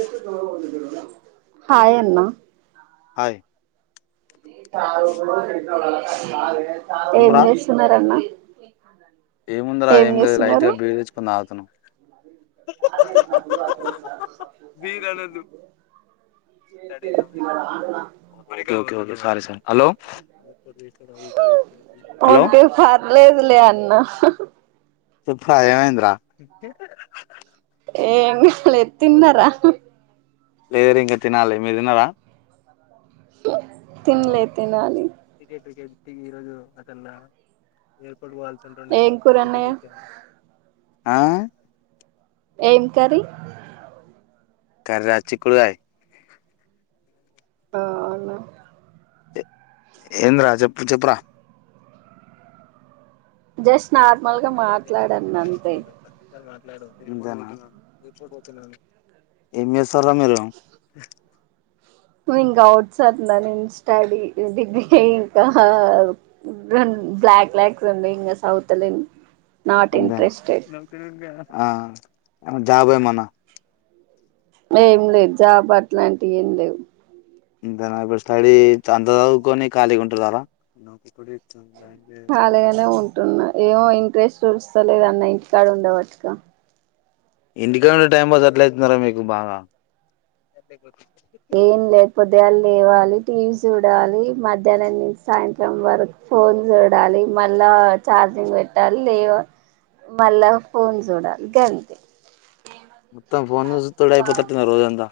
ఏసి దో వందిడలా హాయ్ అన్న హాయి ఏం చెప్పురా చేస్తున్నారు అన్నా ఏముందిరా ఏం లేదు లైట్ చేస్తున్నారు గా బీర్ తెచ్చుకొని తాగుతున్నాం okay okay okay sorry [unintelligible] sorry hello hello okay ఫార్లేదు లే అన్నా చెప్పురా ఏమైందిరా ఏం లేదు తిన్నారా లేదురా ఇంకా తినాలి మీరు తిన్నారా తినలే తినాలి టి ఇరోజ అతన్న ఏప్పుడు వాళ్తుంటుండే ఏం కూరన్నయ్య ఆ ఏం కర్రీ కర్రీ చిక్కుడుకాయి అవునా ఏంద్రా చెప్పు చెప్పురా జస్ట్ నార్మల్ గా మాట్లాడు అన్నా అంతే ఏం చేస్ తరు మీరు ను ఇంకా అవుట్ సంద నేను స్టడీ డిగ్రీ ఇంకా రెం బ్లాక్ లాక్స్ ఉన్నాయి ఇంకా సదవత లేను నాట్ అందా ఇంట్రెస్టెడ్ ఆ జాబ్ ఏమైనా ఏం లేదు జాబ్ అట్లాంటివి ఏం లేవు ఇంకా నాకు స్టడీ అంత చదువుకొని ఖాళీగా ఉంటున్నారా పలగానే ఉంటున్నా ఏమో ఇంట్రెస్ట్ చూస్తలేదన్న ఇంటికాడ ఉండవాట్టుగా ఇంటికాడ టైం పాస్ ఎట్లయితుందిరా మీకు బాగా ఏం లే పొద్దుగానే లేవాలి టీవీ చూడాలి మధ్యాహ్నం నుంచి సాయంత్రం వరకు ఫోన్ చూడాలి మళ్ళా ఛార్జింగ్ పెట్టాలి లేవ మళ్ళా ఫోన్ చూడాలి గంతే మొత్తం ఫోన్లు చూతుడే అయిపోదంట రోజంతా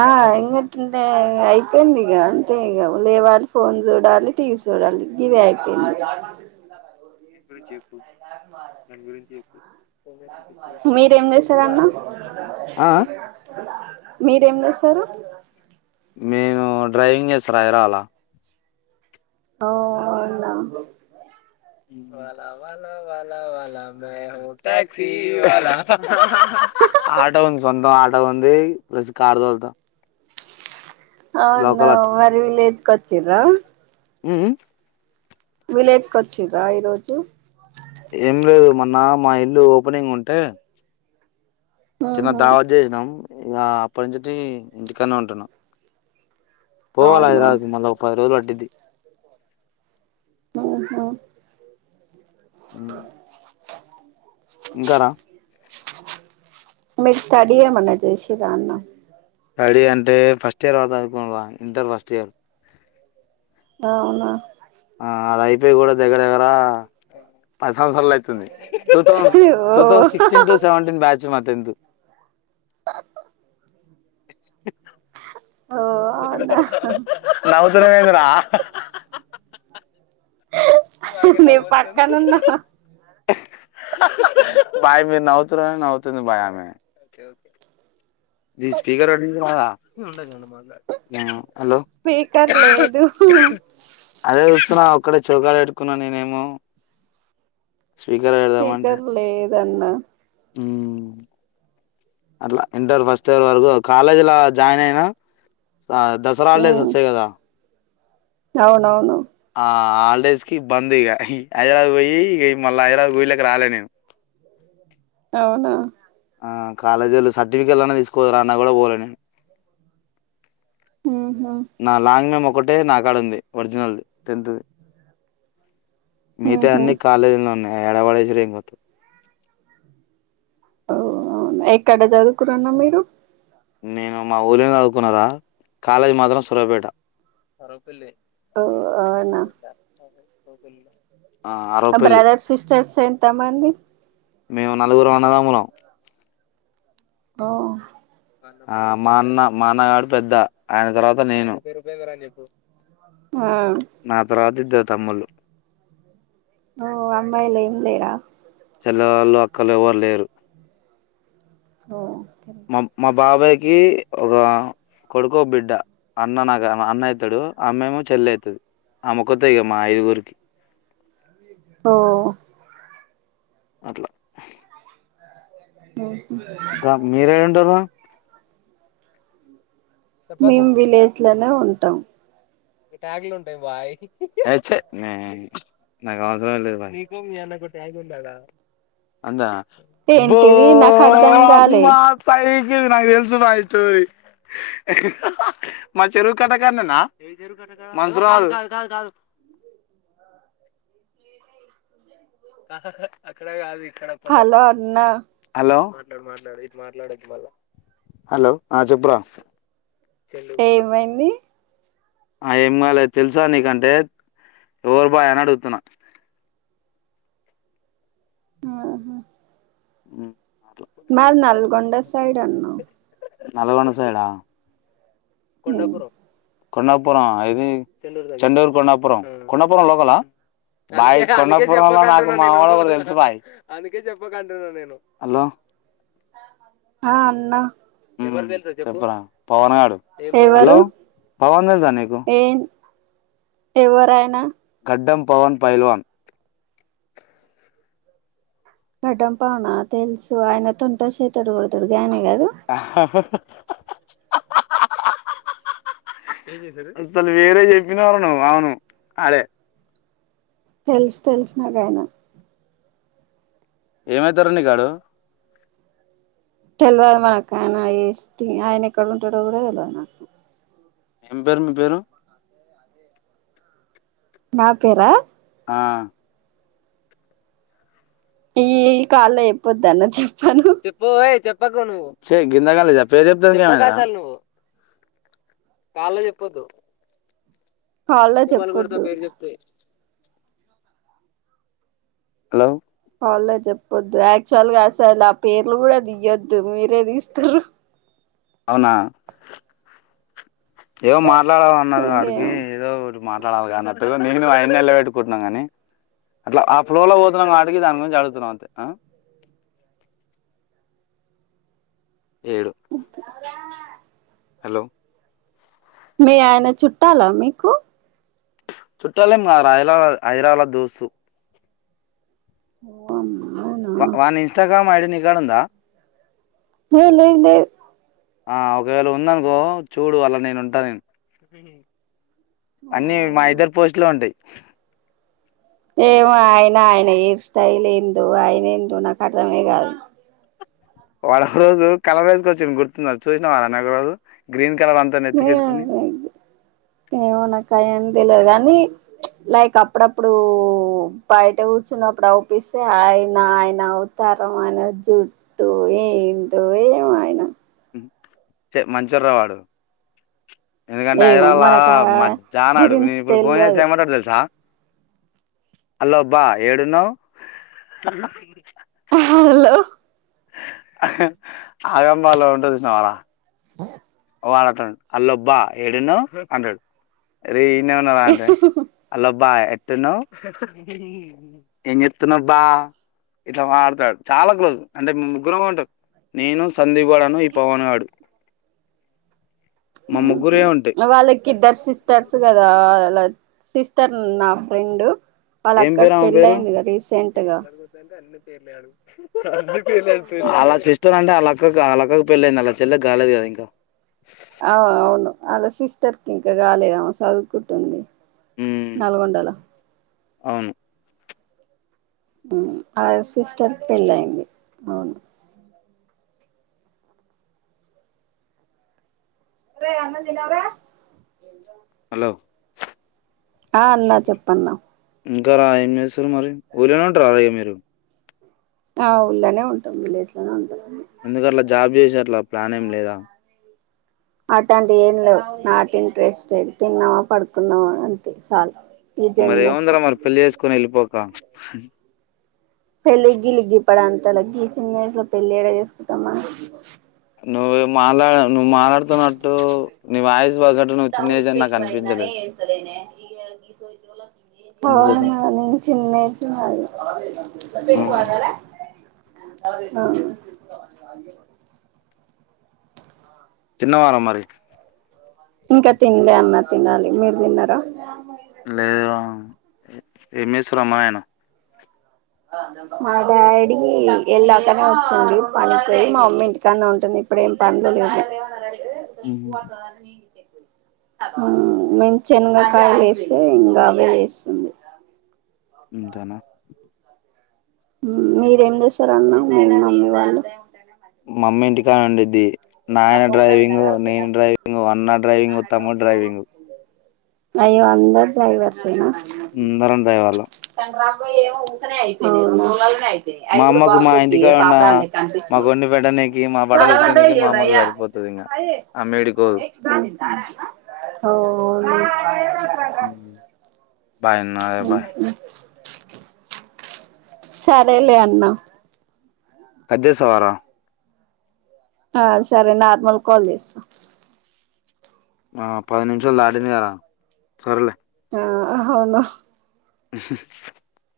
ఆ ఇట్ంటే అయిపోయింది ఇగా అంతే ఇగా లేవాలి ఫోన్ చూడాలి టీవీ చూడాలి గిదే అయిపోయింది గురించి ఎన్నాళ్ళకు మారదు చేస్తారన్న ఆ అ మీరేం చేస్తారు నేను డ్రైవింగ్ చేస్తారా హైదరాబాద్ లా ఓ అవునా వాలా వాలా వాలా వాలా మేము ట్యాక్సి వాల ఆటో ఉంది సొంతం ఆటో అ వంది ప్లస్ కారు తొలుత అవున మరి విలేజ్ చిరా హ్మ్ విలేజ్క వచ్చిదా ఈరోజు ఎం లేదు మ న్నా మా ఇల్లు ఓపెనింగ్ ఉంటే చిన్న ఆహా ధావత్ చేసినం ఇగ అప్పటి నుంచి ఇంటికనే ఉంటున్న పోవాల అవునా హైదరబాద్కి మల్ల ఒక్క రోజు పట్టుది ఓహ హ్మ్ గర మీరు స్టడి ఏమన్న చేసిర అన్న స్టడీ అంటే ఫస్ట్ ఇయర్ వాకు చదువుకున్న ఇంటర్ ఫస్ట్ ఇయర్ అవునా ఆ అది అయిపోయి కూడా దగ్గర దగ్గర పది సంవత్సరలు అవుతుంది టూ ఓ thousand sixteen two seventeen batch మా టెన్త్ ఓ అవునా నవు్తు నవేంద్ర నే పక్కనున్నా ఆ పమి నవుతు తేంది బాయామ ఇది స్పీకర్ అడిద ఉండగా ఉండి హలో స్పీకర్ లేదు అదే చూస్తున్నా ఒక్కడే చౌకాడ కొకున్నా నేనేమో స్వీకారాదమాంట దన్న అట్లా ఇంటర్ ఫస్ట్ ఇయర్ వరకు కాలేజీ జాయిన్ అయినా దసరా హాలిడేస్ ఉమ్ వస్తాయి కదా, అవునవును ఆ హాలిడేస్ కి బంద్ ఇగ హైదరాబాద్ పోయి ఇక మళ్ళీ హైదరాబాద్ మల్ల ఊళ్ళోకి రాలే నేను అవునా ఆ కాలేజీ ఒళ్ళు సర్టిఫికెట్లు అన్నా తీసుకోవరా అన్నా కూడా పోలే నేను, ఉహు నా లాంగ్ మేమో, ఒకటే నా కాడ ఉంది వర్జినల్ ది టెన్త్ ది మిగతాయి ఉహు అన్ని కాలేజీ లో ఉన్నాయి, ఎడ పడేసి రో ఎమ్ కథ తో అవు అవును ఎక్కడ చదువుకున్నారు మీరు నేను మా ఊళ్ళ చదువుకున్నారా కాలేజీ మాత్రం సూర్యాపేట ఓ అవునా కో పెళ్లిలా ఆ బ్రదర్స్ సిస్టర్స్ ఎంత మంది మేము నలుగురం అన్నదమ్ములం ఓ ఆ మా అన్న మా అన్నగాడు పెద్ద ఆయన తర్వాత నేను ఆ నా తర్వాత ఇద్దరు తమ్ములు, ఓ అమ్మాయిలు ఏం లేరా చెల్లె వాళ్ళు అక్కళ్ళ ఎవరు లేరు ఓ మా మా బాబాయ్ ఎ ఒక కొడుకో బిడ్డ అన్న నాకు అన్న అయితాడు ఆమ్మమో చెల్లి అయితది అమొ ఒక్కతే మా ఐదుగురికి ఓ అట్లా హు ఇంకా మీరే ఉంటారు మేము విలేజ్ లోనే ఉంటాం ఎ చినే నాకు అవసరం లేదు భాయ్ అంతేనా ఏంటిది నాకు అర్థం కాలే అమ్మా [unintelligible] [unintelligible] [unintelligible] హలో అన్న హలో హలో ఆ చెప్పురా [unintelligible] ఏమైంది ఆ ఏమ్ కాలే తెలుసా నీకంటే ఎవరు బాయ అని అడుగుతున్నా అహ ఉ మాద్ నల్గొండ సైడ్ అన్నా నలగొండ సైడ్ ఆ కొండాపురం కొండాపురం ఆ ఇది చెండూరు కొండాపురం, కొండాపురం లోకలా, బాయ్ కొండాపురంలో నాకు మా వాడు ఒకడు తెలుసు బాయ్ హలో. ఆ అన్నా హ్మ్ చెప్పరా పవన్ గాడు హలో ఎవరు పవన్ తెలుసా నీకు ఏం ఎవరాయనా అడ్డం పవన్ పైల్వాన్ గడ్డం పనా తెల్సు ఆయన తొంటే చేతడు కొడతాడు గానీ అసలు వేరే చెప్పినవ్ రా నువ్వు అవును ఆడే తెల్సు తెల్సు నాకాయనా ఏమైతార్ నీ కాడు తెల్ వదు మనకు ఆయన ఏస్కీ, ఆయన ఎక్కడ ఉంటాడో కూడా తెలివద్ నా. ఏం పేరు మీ పేరు నా పేరా ఆ ఈ ఈ కాల్ ల చెప్పొద్దు అన్న చెప్ చెప్పు ఓయ్ చెప్ సెయ్ గిందగాల జెప్పేద్ చెప్తది గానీ హల్లో చెప్పోదు హలో అవ్లే జేప్పదు యాక్చువల్గా అసలు ఆ పేర్లు కూడా దియొద్దు మీరే తీస్తారు. అవ్నా ఏవో మాట్లాడ అన్నార్గ అడికి ఇంకేం ఏదో ఒక్కటి మాట్లా [unintelligible] అన్నట్టు మేమేం అయన్నెళ్ల పెట్టుకుంటున్నాం కాని అట్లా ఆ ఫ్లోర్ లో పోతున్నా వాటికి దాని గురించి అడుగుతున్నాం అంతే ఆ ఏడు హలో మీ ఆయన చుట్టాలా మీకు చుట్టలేం కాదు రా హైదలబాద్ హైదరాబాద్ ల దోస్తు ఓ అమ్మా వా వాన్ ఇన్స్టాగ్రామ్ ఐ డి నీ గాడ ఉందా ఏ లే లే ఆ ఒకవేళ ఉందనుకో చూడు అలా నేను ఉంటా నేన్. అన్నీ మా అవునా ఇద్దర్ పోస్ట్ లే ఉంటాయి ఏమో ఆయన, ఆయన హయిర్ స్టైల్ ఏందో, ఆయన ఏందో నాకు అర్థమే కాదు. వాడ్ ఒకరోజు కలర్ రైజస్కి వచ్చున్ గుర్తున్నా, చూసినావ అన ఒకరోజు గ్రీన్. కలర్ అంతా నెత్తికేసుకొని ఏమో నాకు అయ్యని తెల్వదు కాని లైక్ అప్పుడప్పుడు బయట కూర్చున్నప్పుడు అపిస్తే ఆయన ఆయన అవతారం ఆయన జుట్టు ఏంట ఏం ఆయన చ మంచోడు రావడు ఎందుకంటే ఏమో హైదరాబాద్ల మనకు ఆ మధ్యహనాడు నేను గురించి ఇప్పుడు ఫోన్ చేసి తెల్వదు ఏమంటాడు తెలుసా హలో బా ఏడున్నావ్ హలో ఆగంబాలో ఉంటది చూష్ణవరా బ వాడు అంటాడు హలో బా ఎడాఉన్నావ్ అంటాడు రేయి ఇడానే ఉన్న అంటే హలో బా ఏం చేస్తునావ్ బా ఇట్లా మాట్లాడతాడు వాడు చాలా క్లోజ్ అంటే మేం ముగ్గురం ఉంటాం నేను సందీప్గడూను ఈ పవనుగాడు ఉంటాయి ఉహం వాళ్ళకి ఇద్దరు సిస్టర్స్ కదా సిస్టర్ నా ఫ్రెండు వాళ్ళ ఏం పేరు అక్కకి ఆమె పెళ్ళ అయింది కదా రీసెంట్ గా పేర్లడు అలా చేసేట్లు అంటే అలా అక్క వల్ల ఆక్కకి పెళ్ళ అయింది వాళ్ళ చెల్లకి కాలేదు కదా ఇంకా ఆ అవును అలా సిస్టర్ కి ఇంకా కాలే చదువుకుంటుంది మ్మ్ నల్గొండలో అవును ఆ సిస్టర్ పెళ్ళి అయింది అవును రే అన్నాం తినవర, తింట హలో ఆ అన్నా చెప్పన్నా ఇంకా రా ఏం చేస్తారు మరి ఊర్లనే ఉంటార్రార ఇగ మీరు ఆ ఊళ్ళనే ఉంటాం విలేజ్ లోనే ఉంటాం ఎందుకు అట్లా జాబ్ చేసి ఆట్లా ప్లాన్ ఏం లేదా అతంతీయి ఏం లేవు నాట్ ఇంట్రెస్టెడ్ తిన్నామా పడుకున్నామా అంతే శాల మరీ ఏమందిర మరి పెళ్లి చేసుకని వెళ్ళిపో కా వెలిగిలిగి వడ అంత లేదు గి చిన్న ఏజ్ల పెళ్ళి ఎడ చేసుకుంటాం మనం నువ్వు ఎం మాలా నువ్వు మాట్లాడుతున్నట్టు నీ వాయసు ఒకటి నువ్వు చిన్నజ అని నాకు అనిపించలేదు ఇ సోచతేలా [inaudible] అందుకోసం అవును నాని చిన్న ఏజ్ [unintelligible] [unintelligible] [inaudible] తిన్నవారా మరి ఇంకా తిన్లే అన్న తినాలి మీరు తిన్నారా లేదు ఏం చేస్తున్రు అమ్మ గిన మా డాడీ ఏళ్ళాకనే వచ్చిండు పనికిపోయి మా మమ్మీ ఇంటికాన్నే ఉంటుంది ఇప్పుడేం పన్లు లెవ్వు [unintelligible] మేము చెంగకాయిలేస్తే ఇంగా అవే చేస్తుంది అంతేనా మీరేం చేస్తారన్న మీ మమ్మీ వాళ్ళు మా అమ్మ ఇంటికడుండిది నాయన డ్రైవింగ్ నేను డ్రైవింగ్ అన్న డ్రైవింగ్ తముడు డ్రైవింగ్ అయ్యో అందరూ డ్రైవర్స్సే నా అందరం డ్రైవర్లం ఓహో మా అమ్మకు మా ఇంటికాడ ఉన్న మాకు వండి పెట్టనీకి మా బట్టలు ఉతకనీకి మా అమ్మకు సరిపోతది ఇంగ ఆమె ఏడికిపోదు ఓ బయ్యనా బాయ్ సరేలే అన్నా కట్చేస్తావారా ఆ సరే నార్మల్ కల్ చేసా ఆ పది నిమిషాలు దాటింది గదా సరేలే ఆ అవును హుహు